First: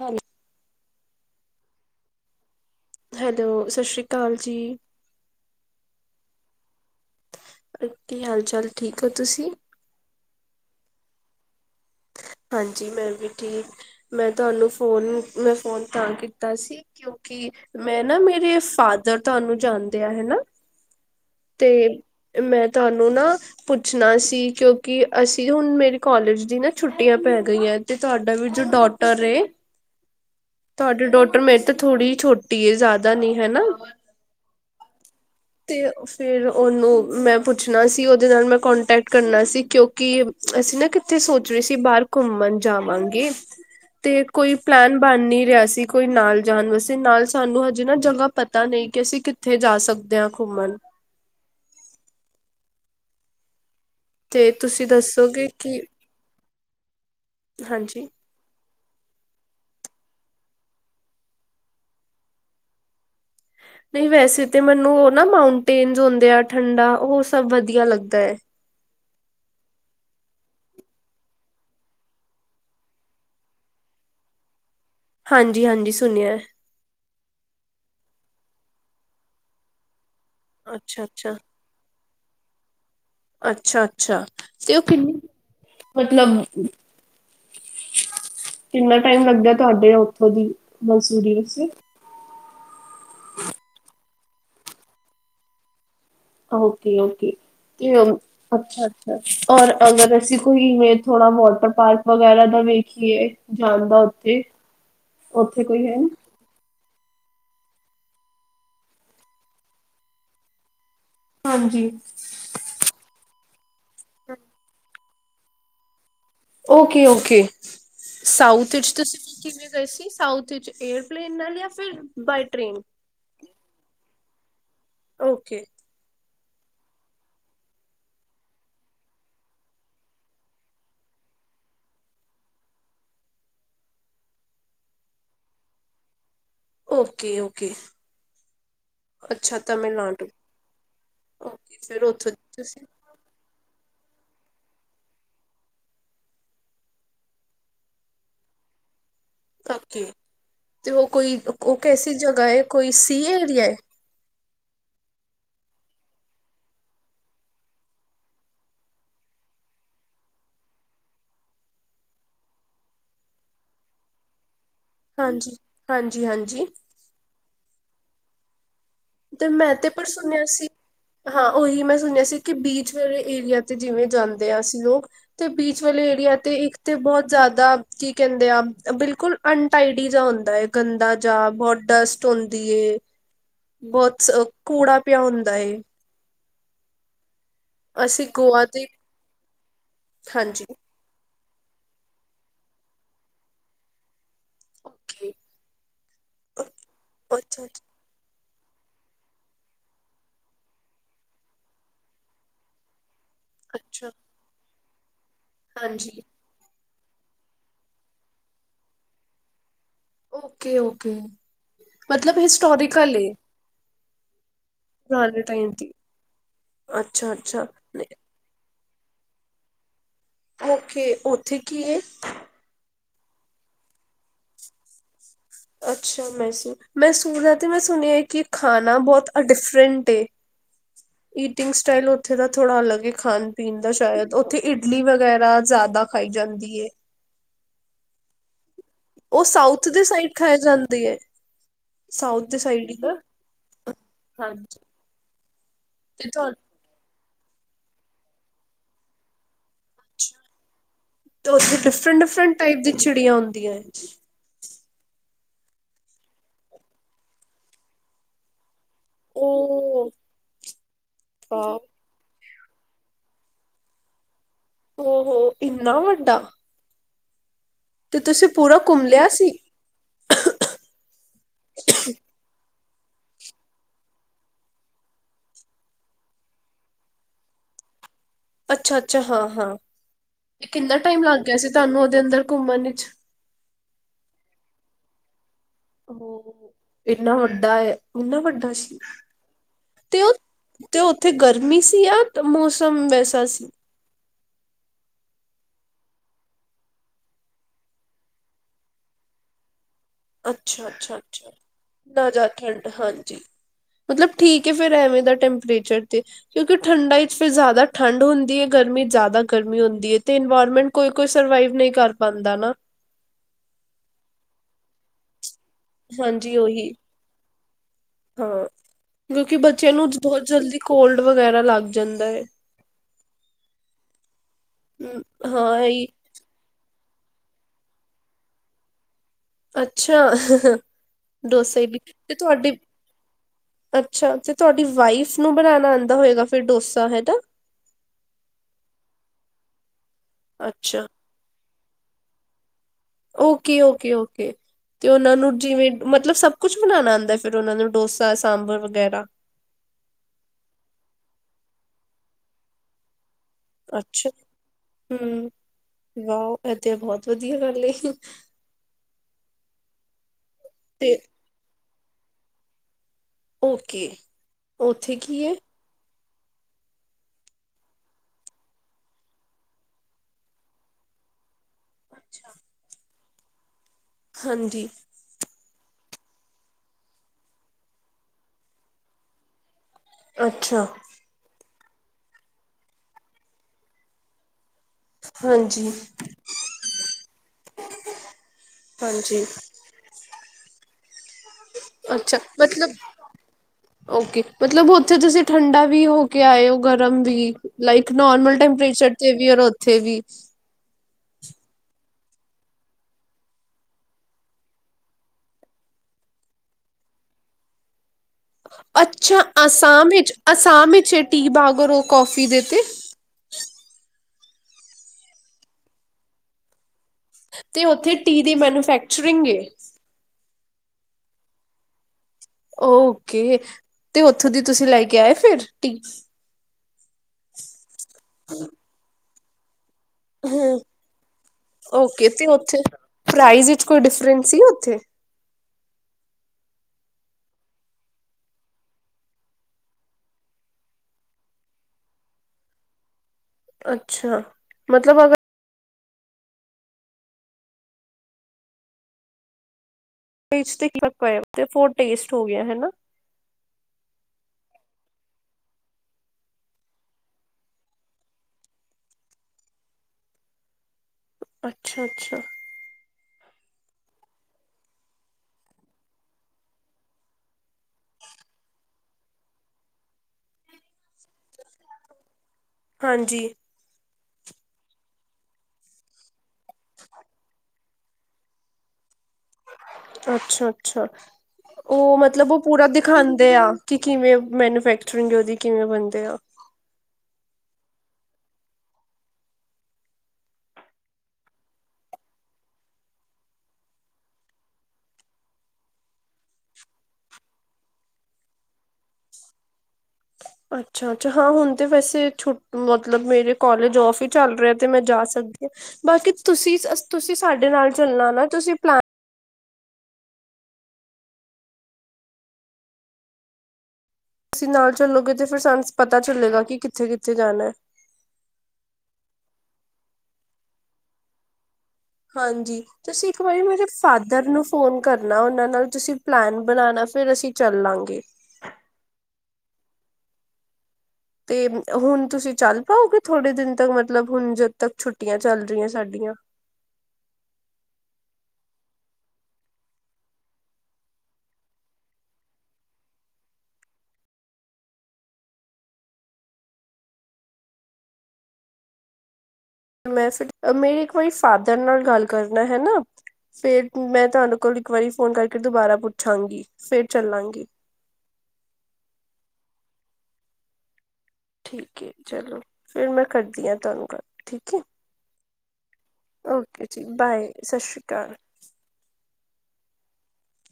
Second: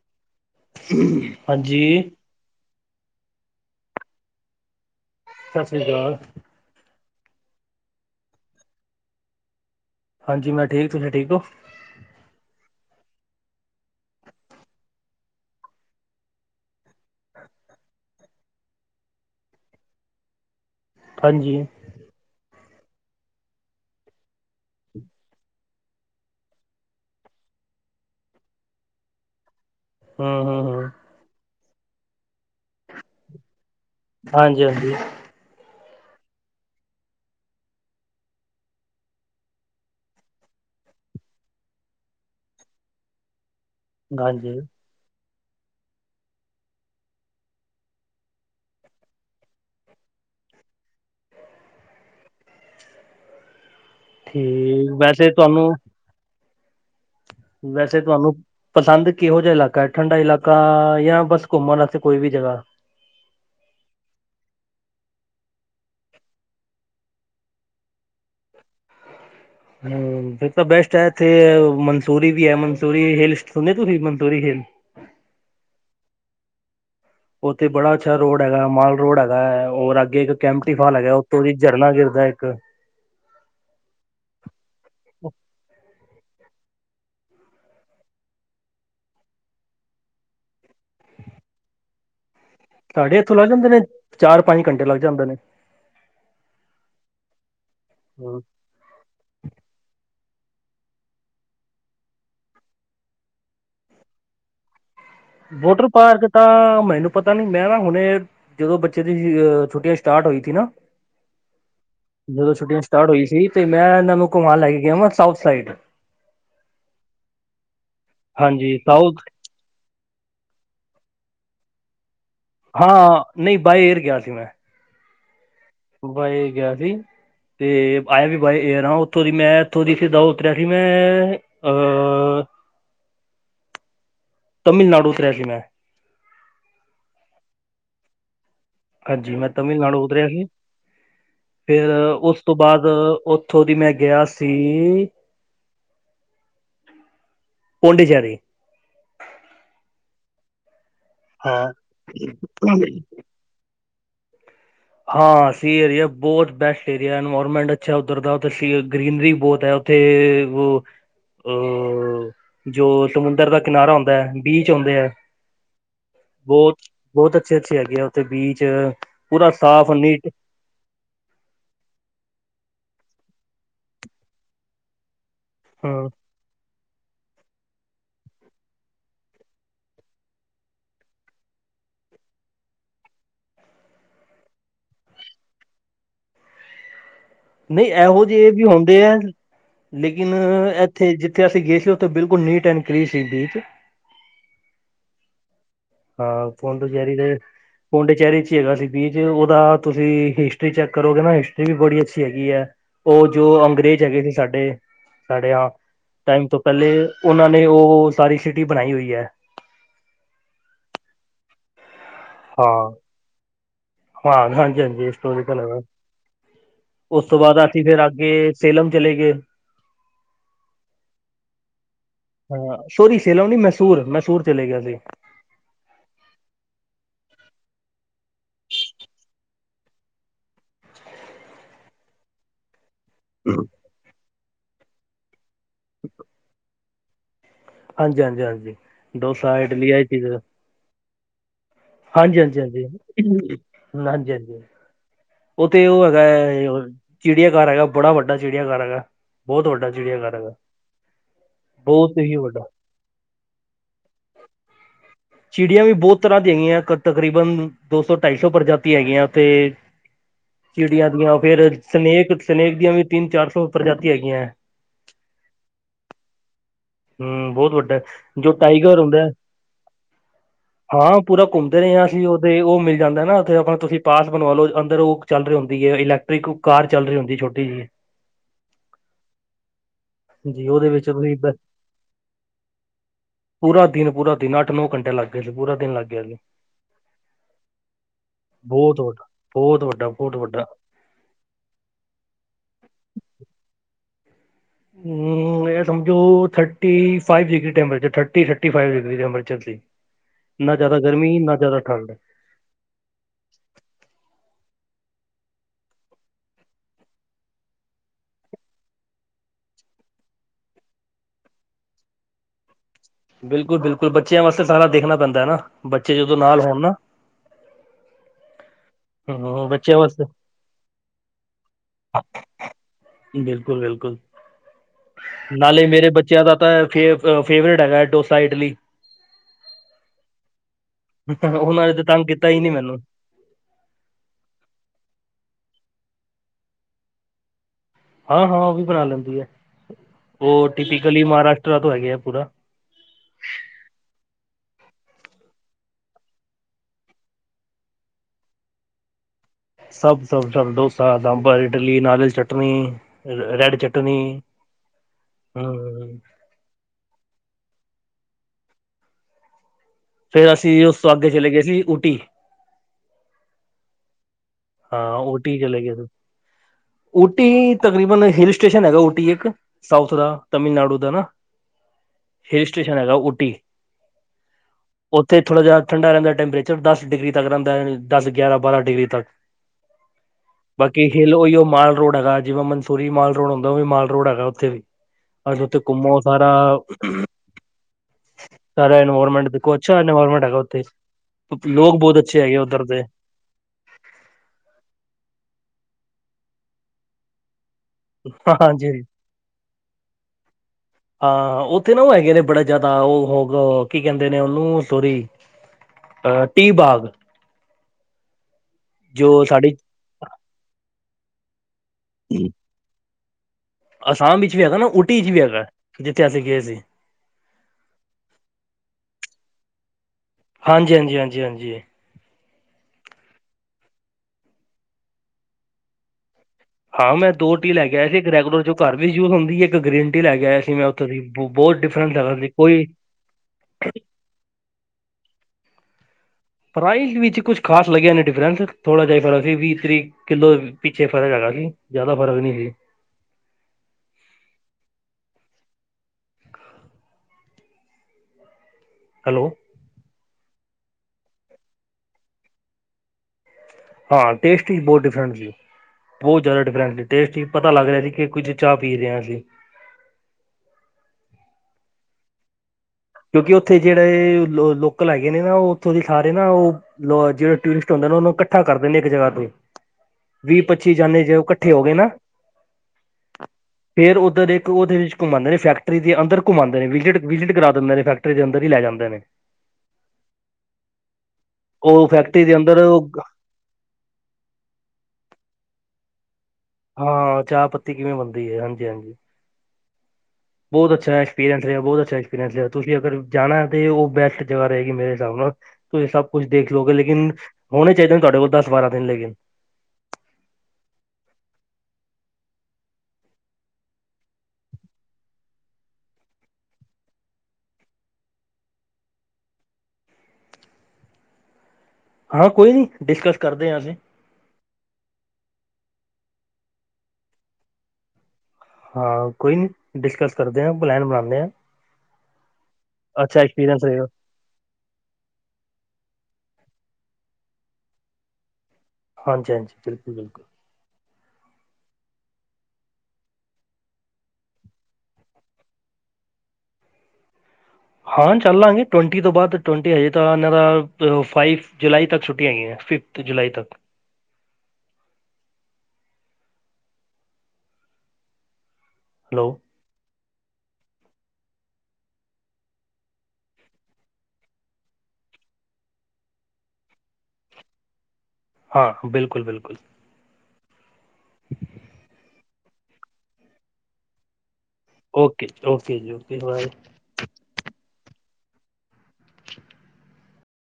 ਹਲੀ ਹਾਂਜੀ? ਹੈਲੋ, ਸਤਿ ਸ਼੍ਰੀ ਅਕਾਲ ਜੀ। ਸਤਿ ਸ਼੍ਰੀ ਅਕਾਲ। ਕੀ ਹਾਲ ਚਾਲ, ਠੀਕ ਹੋ ਤੁਸੀਂ? ਹਾਂਜੀ ਮੈਂ ਠੀਕ, ਤੁਸੀਂ ਠੀਕ ਹੋ? ਹਾਂਜੀ ਮੈਂ ਵੀ ਠੀਕ, ਮੈਂ ਤੁਹਾਨੂੰ ਫੋਨ, ਮੈਂ ਫੋਨ ਤਾਂ ਕੀਤਾ ਸੀ ਕਿਉਂਕਿ, ਮੈਂ ਨਾ ਮੇਰੇ ਫਾਦਰ ਤੁਹਾਨੂੰ ਜਾਣਦੇ ਆ, ਹਨਾ ਹਾਂਜੀ ਤੇ ਮੈਂ ਤੁਹਾਨੂੰ ਨਾ ਪੁੱਛਣਾ ਸੀ, ਕਿਉਂਕਿ ਅਸੀਂ ਹੁਣ ਮੇਰੇ ਕੋਲਜ ਦੀ ਨਾ ਛੁੱਟੀਆਂ ਪੈ ਗਈਆਂ, ਤੇ ਤੁਹਾਡਾ ਵੀ ਜੋ ਡੋਟਰ ਏ ਹਮ, ਹਮ। ਤੁਹਾਡੀੇ ਡੋਟਰ ਮੇਰੇ ਤੋਂ ਥੋੜ੍ਹੀ ਛੋਟੀ ਏ, ਜ਼ਿਆਦਾ ਨੀ, ਹਨਾ। ਹਾਂਜੀ, ਹਾਂਜੀ। ਤੇ ਫਿਰ ਉਹਨੂੰ ਮੈਂ ਪੁੱਛਣਾ ਸੀ, ਉਹਦੇ ਨਾਲ ਮੈਂ ਕੋਂਟੈਕਟ ਕਰਨਾ ਸੀ। ਕਿਉਂਕਿ ਅਸੀਂ ਨਾ ਕਿੱਥੇ ਸੋਚ ਸੋਚ ਰਹੇ ਸੀ, ਬਾਹਰ ਘੁੰਮਣ ਜਾਵਾਂਗੇ, ਤੇ ਹਾਂਜੀ ਕੋਈ ਪਲੈਨ ਬਣ ਨੀ ਰਿਹਾ ਸੀ, ਕੋਈ ਨਾਲ ਜਾਣ ਵਾਸਤੇ, ਨਾਲ ਸਾਨੂੰ ਹਜੇ ਨਾ ਜਗ੍ਹਾ ਪਤਾ ਨਹੀਂ, ਕਿ ਅਸੀਂ ਕਿਥੇ ਕਿਥੇ ਜਾ ਸਕਦੇ ਹਾਂ, ਘੁੰਮਣ। ਤੇ ਤੁਸੀਂ ਠੀਕ, ਵੈਸੇ ਦੱਸੋਗੇ ਤੁਹਾਨੂੰ ਕਿ ਵੈਸੇ ਹਾਂਜੀ ਤੁਹਾਨੂੰ ਪਸੰਦ ਕਿਹੋ ਜਿਹਾ ਇਲਾਕਾ ਹੈ ਠੰਡਾ ਇਲਾਕਾ ਜਾਂ ਬਸ ਘੁੰਮਣ ਵਾਸਤੇ ਕੋਈ ਵੀ ਜਗ੍ਹਾ ਨਈ ਵੈਸੇ ਤੇ ਮੈਨੂੰ ਉਹ ਨਾ ਮਾਊਂਟੇਨ ਹੁੰਦੇ ਆ ਠੰਡਾ ਉਹ ਸਭ ਵਧੀਆ ਲੱਗਦਾ ਹੈ। ਹੂੰ ਫੇਰ ਤਾਂ ਬੈਸਟ ਹੈ ਇੱਥੇ ਮ ਮੰਸੂਰੀ ਵੀ ਹੈ ਮਸੂਰੀ ਹਿਲ ਸੁਣੀ ਤੁਸੀ ਮਸੂਰੀ ਹਿਲ ਹਾਂਜੀ-ਹਾਂਜੀ, ਸੁਣਿਆ ਉੱਥੇ ਬੜਾ ਅੱਛਾ ਰੋਡ ਹੈਗਾ ਮਾਲ ਰੋਡ ਹੈਗਾ ਹੈ ਔਰ ਅੱਗੇ ਕੈਂਪਟੀ ਫਾਲ ਅੱਛਾ ਹੈਗਾ ਅੱਛਾ ਉੱਥੋਂ ਦੀ ਝਰਨਾ ਗਿਰਦਾ ਇੱਕ ਅੱਛਾ-ਅੱਛਾ ਤੇ ਉਹ ਕਿੰਨ, ਮਤਲਬ ਕਿੰਨਾ ਟਾਈਮ ਲੱਗਦਾ ਤੁਹਾਡੇ ਉੱਥੋਂ ਦੀ ਮਨਸੂਰੀ ਵਸਤੇ, ਸਾਡੇ ਇੱਥੋਂ ਲੱਗ ਜਾਂਦੇ ਨੇ ਚਾਰ ਪੰਜ ਘੰਟੇ ਲੱਗ ਜਾਂਦੇ ਨੇ। ਓਕੇ-ਓਕੇ ਅੱਛਾ ਔਰ ਅਗਰ ਅਸੀਂ ਕੋਈ ਵੇ ਥੋੜਾ ਵਾਟਰ ਪਾਰਕ ਵਗੈਰਾ ਦਾ ਵੇਖੀਏ ਜਾਣਦਾ ਉੱਥੇ [unintelligible] ਕੋਈ ਵੋਟਰ ਹੈ ਪਾਰਕ ਤਾਂ ਮੈਨੂੰ ਪਤਾ ਨੀ ਮੈਂ ਨਾ ਹੁਣੇ ਜਦੋਂ ਬੱਚੇ ਦੀਆ ਛੁੱਟੀਆਂ ਸਟਾਰਟ ਹੋਈ ਸੀ ਨਾ, ਹਾਂਜੀ। ਜਦੋਂ ਛੁੱਟੀਆਂ ਸਟਾਰਟ ਹੋਈ ਸੀ ਤੇ ਮੈਂ ਇਹਨਾਂ ਨੂੰ ਘੁੰਮਾਣ ਲੈ ਕੇ ਗਿਆ ਵਾ ਸਾਊਥ ਸਾਈਡ। ਓਕੇ-ਓਕੇ, ਸਾਊਥ ਹਾਂਜੀ ਵਿੱਚ ਤੁਸੀਂ ਸਾਊਥ ਕਿਵੇਂ ਗਏ ਸੀ ਸਾਥ ਵਿੱਚ ਏਅਰਪਲੇਨ ਨਾਲ ਜਾਂ ਫਿਰ ਬ ਹਾਂ, ਨਹੀਂ ਬਾਏ ਏਅਰ ਗਿਆ ਸੀ ਮੈਂ, ਓਕੇ। ਬਏ ਏਅਰ ਗਿਆ ਸੀ। ਤੇ ਆਇਆ ਵੀ ਬਏ ਏਅਰ ਹਾਂ ਉੱਥੋਂ ਦੀ ਮੈਂ ਇਥੋਂ ਦੀ ਸੀ ਦ ਉਤਰਿਆ ਸੀ ਮੈਂ ਅ [unintelligible] ਤਮਿਲਨਾਡੂ ਉਤਰਿਆ ਸੀ ਮੈਂ। ਓਕੇ-ਓਕੇ। ਹਾਂਜੀ ਮੈਂ ਤਾਮਿਲਨਾਡੂ ਉਤਰਰਿਆ ਸੀ ਓਕੇ ਫੇਰ ਫਿਰ ਉੱਥੋਂ ਉਸ ਤੋਂ ਤੁਸੀਂ ਬਾਅਦ ਉੱਥੋਂ ਦੀ ਮੈਂ ਗਿਆ ਸੀ, ਪੌਡੀਚਰੇ ਓਕੇ, ਤੇ ਉਹ ਕੋਈ ਉਹ ਕੈਸੀ ਜਗ੍ਹਾ ਏ ਹਾਂ ਕੋਈ ਸੀ ਏਰੀਆ ਐ। ਹਾਂ ਸੀ ਏਰੀਆ ਬਹੁਤ ਬੈਸਟ ਏਰੀਆ ਇਨਵਾਇਰਮੈਂਟ ਅੱਛਾ ਉੱਧਰ ਦਾ ਤੇ ਸੀ ਗ੍ਰਰੀਨਰੀ ਬਹੁਤ ਹੈ। ਤੇ ਵੋ ਅਹ ਜੋ ਸਮੁੰਦਰ ਦਾ ਕਿਨਾਰਾ ਹੁੰਦਾ ਹੈ, ਬੀਚ ਆਉਂਦੇ ਐ ਹਾਂਜੀ, ਹਾਂਜੀ, ਹਾਂਜੀ ਬਹੁਤ ਬਹੁਤ ਅੱਛੇ-ਅੱਛੇ ਹੈਗੇ ਆ ਉੱਥੇ ਬੀਚ ਤੇ ਪੂਰਾ ਮੈਂ ਤੇ ਸਾਫ਼ ਪਰ ਨੀਟ ਸੁਣਿਆ ਸੀ, ਹਾਂ ਉਹੀ ਮੈਂ ਸੁਣਿਆ ਸੀ ਕਿ ਬੀਚ ਵਾਲੇ ਏਰੀਆ ਤੇ ਜਿਵੇਂ ਜਾਂਦੇ ਹਾਂ ਅਸੀਂ ਲੋਕ ਤੇ ਬੀਚ ਵਾਲੇ ਹਾਂ ਏਰੀਆ ਤੇ ਇੱਕ, ਤੇ ਬਹੁਤ ਜ਼ਿਆਦਾ ਕੀ ਕਹਿੰਦੇ ਆ ਬਿਲਕੁਲ ਅਨਟਾਈਡੀ ਜਾ ਹੁੰਦਾ ਹੈ ਗੰਦਾ ਜਾ ਬਹੁਤ ਡਸਟ ਧੋਂਦੀ ਏ ਬਹੁਤ ਸ ਕੌੜਾ ਪਿਆ ਹੁੰਦਾ ਏ, ਨਹੀ ਇਹੋ ਅਸੀਂ ਜਿਹੇ ਵੀ ਗੋਆ ਤੇ ਹੁੰਦੇ ਐ ਲੇਕਿਨ ਹਾਂਜੀ ਤੇ ਜਿੱਥੇ ਅਸੀਂ ਗਏ ਸੀ ਉੱਥੇ ਬਿਲਕੁਲ ਨੀਟ ਐਂਡ ਕਲੀਨ ਸੀ ਬੀਚ ਓਕੇ। ਹਾਂ ਪੌਡੋਚੈਰੀ ਦੇ, ਅੱਛਾ ਅੱਛਾ ਪੋਂਡੇਚਹਿਰੀ ਚ ਹੀ ਹੈਗਾ ਸੀ ਬੀਚ ਉਹਦਾ ਤੁਸੀਂ ਹਿਸਟਰੀ ਚੈੱਕ ਕਰੋਗੇ ਨਾ ਹਿਸਟਰੀ ਵੀ ਬੜੀ ਅੱਛੀ ਹੈਗੀ ਹੈ। ਉਹ ਜੋ ਅੰਗਰੇਜ਼ ਅੱਛਾ, ਹੈਗੇ ਸੀ ਸਾਡੇ ਸਾਡੇ ਹਾਂ ਹਾਂਜੀ ਟਾਈਮ ਤੋਂ ਪਹਿਲੇ ਉਹਨਾਂ ਨੇ ਉਹ ਉਹ ਸਾਰੀ ਸਿਟੀ ਬਨਾਈ ਹੋਈ ਐ ਓਕੇ ਓਕੇ ਮਤਲਬ ਹਾਂ। ਏਹਿਸਟੋਰੀਕਲ ਏ ਹਾਂ ਹਾਂਜੀ-ਹਾਂਜੀ ਇਸ ਤੋਂ ਪੁਰਾਣੇ ਵੀ ਟਾਈਮ ਪਹਲੇ ਦੀ ਉਸ ਅੱਛਾ ਤੋਂ ਬਾਅਦ ਅੱਛਾ ਅਸੀਂ ਫਿਰ ਅਗੇ ਸੇਲਮ ਚਲੇ ਗਏ ਓਕੇ, ਉੱਥੇ ਕੀ ਏ ਹਾਂ ਸੋਰੀ ਸੇਲਮ ਨੀ ਮੈਸੂਰ ਮੈਸੂਰ ਚਲੇ ਗੇਆ ਸੀ ਅੱਛਾ ਮੈਸੂਰ ਮੈਸੂਰ ਦਾ ਤੇ ਮੈਂ ਸੁਣਿਆ ਤੇ ਕਿ ਖਾਣਾ ਬਹੁਤ ਡਿਫਰੈਂਟ ਏ ਇਟਿੰਗ ਸਟਾਈਲ ਉੱਥੇ ਦਾ ਥੋੜ੍ਹਾ ਅਲੱਗ ਏ ਖਾਨ ਪੀਨ ਦਾ ਸ਼ਾਇਦ ਉੱਥੇ ਇਡਲੀ ਵਗੈਰਾ ਜ਼ਿਆਦਾ ਖਾਈ ਜਾਂਦੀ ਏ ਹਾਂਜੀ ਹਾਂਜੀ ਹਾਂਜੀ ਡੋਸਾ ਇਡਲੀ ਐ ਚੀਜ਼ ਪੈ ਜਾਂਦੀ ਏ ਹਾਂਜੀ ਸਾਊਥ ਦੇ ਹਾਂਜੀ ਹਾਂਜੀ ਸਾਈਡ ਹੀ ਨਾ। ਹਾਂਜੀ ਹਾਂਜੀ ਉਹ ਤੇ ਉਹ ਹੈਗਾ ਤੁਹਾ ਏ ਤੇ ਚਿੜੀਆ ਘਰ ਹੈਗਾ ਬੜਾ ਵੱਡਾ ਚਿੜਆ ਘਰ ਹੈਗਾ ਬਹੁਤ ਵੱਡਾ ਚਿੜੀਆ ਘਰ ਹੈਗਾ, ਤੇ ਉੱਥੇ ਬਹੁਤ ਡਿਫਰੈਂਟ ਹੀ ਡਿਫਰੈਂਟ ਵੱਡਾ। ਟਾਈਪ ਦੀ ਚਿੜੀਆਂ ਹੁੰਦੀਆਂ ਏ ਚਿੜੀਆਂ ਵੀ ਬਹੁਤ ਤਰ੍ਹਾਂ ਦੀਆਂ ਹੈਗੀਆਂ ਤਕਰੀਬਨ ਦੋ ਸੌ ਢਾਈ ਸੌ ਪ੍ਰਜਾਤੀ ਤੀ ਹੈਗੀਆਂ ਉੱਥੇ ਓ ਚਿੜੀਆਂ ਦੀਆਂ ਉਹ ਵਾਓ ਫੇਰ ਸਨੇਕ ਸਨੇਕ ਦੀਆਂ ਵੀ ਤਿੰਨ ਚਾਰ ਸੌ ਪ੍ਰਜਾਤੀ ਹੈਗੀਆਂ ਏ ਉਹੋ ਇੰਨਾ ਵੱਡਾ ਹਮ ਬਹੁਤ ਵੱਡਾ ਤੇ ਤੁਸੀਂ ਜੋ ਪੂਰਾ ਟਾਈਗਰ ਘੁੰਮ ਹੁੰਦਾ ਲਿਆ ਸੀ ਹਾਂ ਪੂਰਾ ਘੁੰਮਦੇ ਰਹੇ ਆ ਅਸੀਂ ਉਹਦੇ ਉਹ ਮਿਲ ਜਾਂਦਾ ਨਾ ਉੱਥੇ ਆਪਣਾ ਤੁਸੀਂ ਪਾਸ ਬਣਵਾ ਲਓ ਅੰਦਰ ਉਹ ਚੱਲ ਰਹੀ ਹੁੰਦੀ ਏ ਇਲੈਕਟ੍ਰਿਕ ਕਾਰ ਚੱਲ ਰਹੀ ਹੁੰਦੀ ਏ ਛੋਟੀ ਜਿਹੀ [inaudible] ਅੱਛਾ-ਅੱਛਾ ਹਾਂ-ਹਾਂ ਤੇ ਜੀ ਉਹਦੇ ਕਿੰਨਾ ਵਿੱਚ ਟਾਈਮ ਤੁਸੀਂ ਲੱਗ ਗਿਆ ਸੀ ਤੁਹਾਨੂੰ ਉਹਦੇ ਅੰਦਰ ਘੁੰਮਣ ਇੱਚ ਪੂਰਾ ਦਿਨ ਪੂਰਾ ਦਿਨ ਅੱਠ ਨੌ ਘੰਟੇ ਲੱਗ ਬਿਲ ਪੂਰਾ ਦਿਨ ਲੱਗ ਗਿਆ ਸੀ ਹੋ ਏਨਾ ਵੱਡਾ ਹੈ ਇੰਨਾ ਵੱਡਾ ਸੀ ਬਹੁਤ ਵੱਡਾ, ਬਹੁਤ ਵੱਡਾ, ਤੇ ਉਹ ਬਹੁਤ ਵੱਡਾ ਤੇ ਉੱਥੇ ਗਰਮੀ ਸੀ ਯਾ ਮੌਸਮ ਵੈਸਾ ਸੀ ਹਮ ਹੁਨੇ ਇਹ ਸਮਝੋ thirty five degree temperature thirty thirty five ਡਿਗ ਟੈਂਪਰੇਚਰ ਸੀ ਨਾ ਅੱਛਾ ਜ਼ਿਆਦਾ ਅੱਛਾ ਗਰਮੀ ਅੱਛਾ ਨਾ ਜ਼ਿਆਦਾ ਠੰਡ ਨਾ ਜਾ ਠੰਡ ਹਾਂਜੀ ਮਤਲਬ ਠੀਕ ਏ ਫੇਰ ਐਵੇਂ ਦਾ ਟੈਂਪਰੇਚਰ ਤੇ ਕਿਉਂਕਿ ਠੰਡਾ ਇਚ ਫਿਰ ਜ਼ਿਆਦਾ ਠੰਢ ਹੁੰਦੀ ਏ ਗਰਮੀ ਚ ਜ਼ਿਆਦਾ ਗਰਮੀ ਹੁੰਦੀ ਏ ਤੇ ਇਨਵਾਇਰਮੈਂਟ ਕੋਈ ਕੋਈ ਸਰਵਾਈਵ ਨਹੀਂ ਕਰ ਪਾਦਾ ਨਾ ਬਿਲਕੁਲ ਬਿਲਕੁਲ ਬੱਚਿਆਂ ਵਾਸਤੇ ਸਾਰਾ ਦੇਖਣਾ ਪੈਂਦਾ ਏ ਨਾ ਬੱਚੇ ਜਦੋਂ ਹਾਂਜੀ ਨਾਲ ਹੋਣ ਉਹੀ ਨਾ ਹਾਂ ਕਿਉਂਕਿ ਹੂੰ ਬੱਚਿਆਂ ਨੂੰ ਵਾਸਤੇ ਬਹੁਤ ਜਲਦੀ ਕੋਲਡ ਵਗੈਰਾ ਲੱਗ ਜਾਂਦਾ ਏ ਬਿਲਕੁਲ ਬਿਲਕੁਲ ਹਮ, ਹਾਂ ਨਾਲੇ ਇਹੀ ਮੇਰੇ ਬੱਚੇ ਜ਼ਿਆਦਾ ਤਾਂ ਫੇ ਫੇਵਰੇਟ ਹੈਗਾ ਡੋਸਾ ਇਡਲੀ ਅੱਛਾ ਡੋਸੇ ਉਹਨਾਂ ਨੇ ਵੀ ਤੰਗ ਤੇ ਕੀਤਾ ਹੀ ਨੀ ਤੁਹਾਡੇ ਮੈਨੂੰ ਅੱਛਾ ਤੇ ਤੁਹਾਡੀ ਵਾਈਫ ਨੂੰ ਬਨਾਨਾ ਆੰਦਾ ਹੋਏਗਾ ਫਿਰ ਡੋਸਾ ਹੈ ਨਾ ਹਾਂ ਹਾਂ ਉਹ ਵੀ ਬਨਾ ਲੈਂਦੀ ਏ ਉਹ ਅੱਛਾ ਟਿਪੀਕਲੀ ਮਹਾਰਾਸ਼ਟਰ ਤੋਂ ਹੈਗੇ ਆ ਪੂਰਾ ਓਕੇ, ਓਕੇ, ਓਕੇ। ਤੇ ਓਨਾਂ ਨੂੰ ਜਿਵੇਂ, ਮਤਲਬ ਸਭ ਕੁਛ ਬਨਾਨਾ ਆਂਦੈ, ਫਿਰ ਓਨਾਂ ਨੂੰ ਡੋਸਾ, ਸਾਂਬਰ ਵਗੈਰਾ। ਸਭ, ਸਭ, ਸਭ-ਡੋਸਾ‌, ਸਾਂਬਰ, ਇਡਲੀ, ਨਾਰੀਅਲ ਚਟਨੀ, ਰੈਡ। ਚਟਨੀ, ਅੱਛਾ ਹਾ। ਐ ਤੇ ਬੋਤ ਵਦੀਆ ਗੱਲ ਏ। ਫੇਰ ਅਸੀਂ ਉਸ ਤੋਂ ਤੇ ਅੱਗੇ ਚਲੇ ਗਏ ਸੀ, ਊਟੀ। ਓਕੇ। ਉੱਥੇ ਹਾਂ, ਕੀ ਏ ਓਟੀ ਚਲੇ ਗਏ, ਊਟੀ ਤਕਰੀਬਨ ਹਿਲ ਸਟੇਸ਼ਨ ਹੈਗਾ, ਊਟੀ ਇੱਕ। ਸਾਊਥ ਦਾ, ਤਾਮਿਲਨਾਡੂ ਦਾ ਨਾ, ਹਿਲ ਸਟੇਸ਼ਨ ਹੈਗਾ ਓਟੀ। ਹਾਂਜੀ। ਓਥੇ ਥੋੜ੍ਹਾ ਜੇਆ ਠੰਡਾ ਰੈੰਦੈ, ਟੈਂਪਰੇਚਰ ਦਸ ਡਿਗਰੀ ਤੱਕ ਰੈੰਦੈ, ਦਸ- ਗਿਆਰਾ- ਬਾਰਾਂ ਡਿਗਰੀ ਤੱਕ। ਅੱਛਾ ਬਾਕੀ ਹੇਲੋ, ਓਈਓ ਮਾਲ ਰੋਡ ਹੈਗਾ। ਜਿਵੇਂ ਮਨਸੂਰੀ ਮਾਲ ਰੋਡ ਹੁੰਦਾ, ਓ ਵੀ ਮਾਲ ਰੋਡ ਹੈਗਾ ਉੱਥੇ ਵੀ। ਅਜ ਉੱਥੇ ਹਾਂਜੀ ਘੁੰਮੋ, ਸਾਰਾ-ਸਾਰਾ ਹਾਂਜੀ ਇਨਵੋਰਮੈਂਟ ਦੇਖੋ। ਅੱਛਾ ਇਨਵਾਇਰਮੈਂਟ ਹੈਗਾ ਉੱਥੇ, ਉਪਯੋਗ ਬੋਹਤ ਅੱਛਾ ਅੱਛੇ ਹੈਗੇ ਓੱਧਰ ਮਤਲਬ ਦੇ। ਓਕੇ, ਮਤਲਬ ਓਥੇ ਤੁਸੀਂ ਠੰਡਾ ਵੀ ਹੋ ਕੇ ਆਏ ਓ, ਗਰਮ ਵੀ। ਲਾਈਕ ਨੋਰਮਲ ਹਾਂਜੀ ਟੈਂਪਰੇਚਰ 'ਤੇ ਵੀ ਔਰ ਓੱਥੇ ਵੀ। ਹਾ, ਓੱਥੇ ਨਾ ਉਹ ਹੈਗੇ ਨੇ ਬੜੇ ਜਾਦਾ ਓ ਹੁਗ, ਕੀ ਕਹਿੰਦੇ ਨੇ ਓਨੂੰ, ਸੋਰੀ? ਅਹ, ਟੀ-ਬਾਗ। ਅੱਛਾ, ਸਾਡੀ ਅਸਾਮ ਵਿੱਚ, ਅਸਾਮ ਵਿੱਚ ਏ ਟੀ-ਬਾਗ ਔਰ ਕੋਫੀ ਦੇ ਤੇ? ਅਸਾਮ ਵਿੱਚ ਵੀ ਹੈਗਾ ਨਾ, ਊਟੀ ਵਿੱਚ ਵੀ ਹੈਗਾ, ਜਿੱਥੇ ਅਸੀਂ ਗਏ ਸੀ। 'ਤੇ ਓੱਥੇ ਟੀ ਦੀ ਮੈਨੂਫੈਕਚਰਿੰਗ ਏ। ਹਾਂਜੀ, ਹਾਂਜੀ, ਹਾਂਜੀ, ਹਾਂਜੀ। ਓਕੇ, 'ਤੇ ਓਥੋਂ ਦੀ ਤੁਸੀਂ ਲੈ ਕੇ ਆਏ ਫਿਰ, ਟੀਕਸ? ਹਾਂ, ਮੈਂ ਦੋ ਟੀ ਲੈ ਕੇ ਆਇਆ ਸੀ, ਇੱਕ ਰੈਗੂਲਰ ਜੋ ਘਰ ਵੀ ਯੂਜ ਹੁੰਦੀ ਏ, ਇੱਕ ਗ੍ਰੀਨ। ਟੀ ਲੈ ਕੇ ਆਇਆ ਸੀ ਹੂੰ ਮੈਂ ਓਥੋਂ ਦੀ, ਬੋਹਤ ਡਿਫਰੈਂਟ ਤਰ੍ਹਾ ਦੀ ਕੋਈ। ਸਰਿੰਜ ਸੀ ਉਥੇ? ਪ੍ਰਾਈਜ਼ ਵਿੱਚ ਕੁਛ ਖਾਸ ਲੱਗਿਆ ਨੇ ਡਿਫਰੈਂਸ, ਥੋੜਾ ਜੇਆ ਈ ਫਰਕ ਏ, ਵੀਹ-ਤਰੀਹ। ਕਿੱਲੋ ਪਿੱਛੇ ਫ਼ਰਕ ਹੈਗਾ ਸੀ, ਜਾਦਾ ਫਰਕ ਨਈ ਸੀ। ਅੱਛਾ, ਮਤਲਬ ਅਗਰ ਹੈਲੋ! ਪੇਜ 'ਤੇ ਕੀ ਪਾ ਪਾਇਆ ਤੇ ਫੋਰ ਟੇਸਟ ਹੋ ਗਿਐ, ਹੈਨਾ? ਹਾਂ, ਟੇਸਟ ਈ ਬਹੁਤ ਡਿਫਰੈਂਟ ਸੀ। ਬੋਤ ਜਾਦਾ ਡਿਫਰੈਂਟ ਟੇਸਟ ਸੀ, ਪਤਾ ਲੱਗ ਰੇਆ ਸੀ ਕੇ ਕੁੱਝ ਚਾਅ ਪੀ ਰੇ ਆ ਅਸੀਂ। ਅੱਛਾ-ਅੱਛਾ। ਕਿਉਂਕਿ ਉੱਥੇ ਜੇੜੇ ਲੋ ਲੋਕਲ ਹੈਗੇ ਨੇ ਨਾ, ਉਹ ਉੱਥੋਂ ਦੀ ਸਾਰੇ ਨਾ ਓ ਲਓ, ਜੇਹੜੇ ਟੂਰਿਸਟ ਹੁੰਦੇ ਨੇ, ਉਨੂੰ ਕੱਠਾ ਕਰਦੇ ਨੇ ਇੱਕ ਜਗ੍ਹਾ 'ਤੇ। ਵੀਹ- ਪੱਚੀ ਜਾਨੇ ਜੋ ਕੱਠੇ ਹੋ ਗਏ ਨਾ ਹਾਂਜੀ। ਫੇਰ ਉੱਧਰ, ਇੱਕ ਓਦੇ ਵਿੱਚ ਘੁੰਮਾਂਦੇ ਨੇ, ਫੈਕਟਰੀ ਦੇ ਅੰਦਰ ਘੁੰਮਾਂਦੇ ਨੇ‌‌, ਵਿਜਿਟ- ਵਿਜਿਟ ਕਰਾ 'ਤੇ ਮੇਰੀ ਫੈਕਟਰੀ ਦੇ ਅੰਦਰ ਈ ਲੈ ਜਾਂਦੇ ਨੇ। ਅੱਛਾ-ਅੱਛਾ, ਉਹ ਓ ਫੈਕਟਰੀ ਮਤਲਬ ਦੇ ਉਹ ਅੰਦਰ ਪੂਰਾ ਦਿਖਾਂਦੇ ਆ। ਕਿ ਕਿਵੇਂ ਮੈਨੂਫੈਕਚਰਿੰਗ, ਉਹਦੀ ਕਿਵੇਂ ਬਨੰਦੇ ਆ। ਹਾਂ, ਚਾਹ ਪੱਤੀ ਕਿਵੇਂ ਬਨਦੀ ਏ, ਹਾਂਜੀ- ਹਾਂਜੀ। ਬੋਤ ਅੱਛਾ ਐਕਸਪੀਰੀਅੰਸ ਰੇਆ, ਬੋਤ ਅੱਛਾ ਐਕਸਪੀਰੀਅੰਸ ਲੇਆ। ਤੁਸੀਂ ਅਗਰ ਜਾਨੈ ਤੇ ਓ ਬੈਸਟ ਜਗ੍ਹਾ ਰਏਗੀ ਮੇਰੇ ਹਿਸਾਬ ਨਾਲ। ਤੁਸੀ ਸਭ ਕੁੱਛ ਦੇਖ ਲੋਗੇ ਲੇਕਿਨ, ਹੋਨੇ ਚਾਈਦੇ ਨੇ ਤੁਹਾਡੇ ਕੋਲ ਦਸ -ਬਾਰਾਂ ਦਿਨ ਲੇਕਿਨ। ਅੱਛਾ ਅੱਛਾ ਹਾਂ ਹੁਣ ਤੇ ਵੈਸੇ ਛੁ ਮਤਲਬ ਮੇਰੇ ਕੋਲੇਜ ਔਫ ਹੀ ਚੱਲ ਰਏ, ਤੇ ਮੈਂ ਜਾ ਸਕਦੀ ਹਾਂ ਬਾਕੀ ਤੁਸੀਂ ਤੁਸੀਂ ਸਾਡੇ ਨਾਲ ਚੱਲਣਾ ਨਾ ਤੁਸੀਂ ਪਲਾਨ ਹਾਂ ਕੋਈ ਨੀ, ਡਿਸਕਸ ਕਰਦੇ ਆਂ ਅਸੀਂ ਤੁਸੀਂ ਨਾਲ ਚੱਲੋਗੇ ਤੇ ਫਿਰ ਸਾਨੂੰ ਪਤਾ ਚੱਲੇਗਾ, ਕੀ ਕਿੱਥੇ ਕਿੱਥੇ ਜਾਣਾ ਹੈ ਹਾਂ ਕੋਈ ਨੀ ਡਿਸਕਸ ਕਰਦੇ ਆਂ, ਪਲੈਨ ਬਣਾਉਂਦੇ ਆ ਹਾਂਜੀ ਤੁਸੀਂ ਇੱਕ ਵਾਰੀ ਮੇਰੇ ਰਹੇਗਾ ਫਾਦਰ ਫਾਦਰ ਨੂੰ ਫ਼ੋਨ ਕਰਨਾ, ਉਹਨਾਂ ਨਾਲ ਤੁਸੀਂ ਪਲੈਨ ਬਣਾਉਣਾ ਫਿਰ ਅਸੀਂ ਚੱਲਾਂਗੇ ਹਾਂਜੀ ਹਾਂਜੀ ਬਿਲਕੁਲ ਬਿਲਕੁਲ ਤੇ ਹੁਣ ਤੁਸੀਂ ਚੱਲ ਪਾਓਗੇ ਥੋੜੇ ਦਿਨ ਤੱਕ, ਮਤਲਬ ਹੁਣ ਜਦ ਤੱਕ ਛੁੱਟੀਆਂ ਚੱਲ ਰਹੀਆਂ ਸਾਡੀਆਂ ਹਾਂ ਚੱਲ ਲਾਂਗੇ, ਟਵੰਟੀ ਤੋਂ ਬਾਅਦ ਟਵੰਟੀ ਹਜੇ ਤਾਂ ਇਹਨਾਂ ਦਾ ਫਾਈਵ ਜੁਲਾਈ ਤੱਕ ਛੁੱਟਿਆਂ ਹੈਗੀਆਂ ਐ ਫਿਫਥ ਜੁਲਾਈ ਤੱਕ ਹੈਲੋ ਮੈਂ ਫਿਰ, ਮੇਰੀ ਇੱਕ ਵਾਰੀ ਫਾਦਰ ਨਾਲ ਗੱਲ ਕਰਨਾ ਹੈ ਨਾ ਫੇਰ ਮੈਂ ਤੁਹਾਨੂੰ ਕੋਲ ਇੱਕ ਵਾਰੀ ਫ਼ੋਨ ਕਰਕੇ ਦੁਬਾਰਾ ਪੁੱਛਾਂਗੀ, ਫੇਰ ਚੱਲਾਂਗੀ ਹਾਂ ਬਿਲਕੁਲ ਬਿਲਕੁਲ ਠੀਕ ਏ, ਚਲੋ ਫਿਰ ਮੈਂ ਕਰਦੀ ਆਂ ਤੁਹਾਨੂੰ ਕੱਲ ਠੀਕ ਹੈ, ਓਕੇ ਓਕੇ ਜੀ ਬਾਏ ਓਕੇ ਜੀ, ਬਾਏ ਸਤਿ ਸ਼੍ਰੀ ਅਕਾਲ।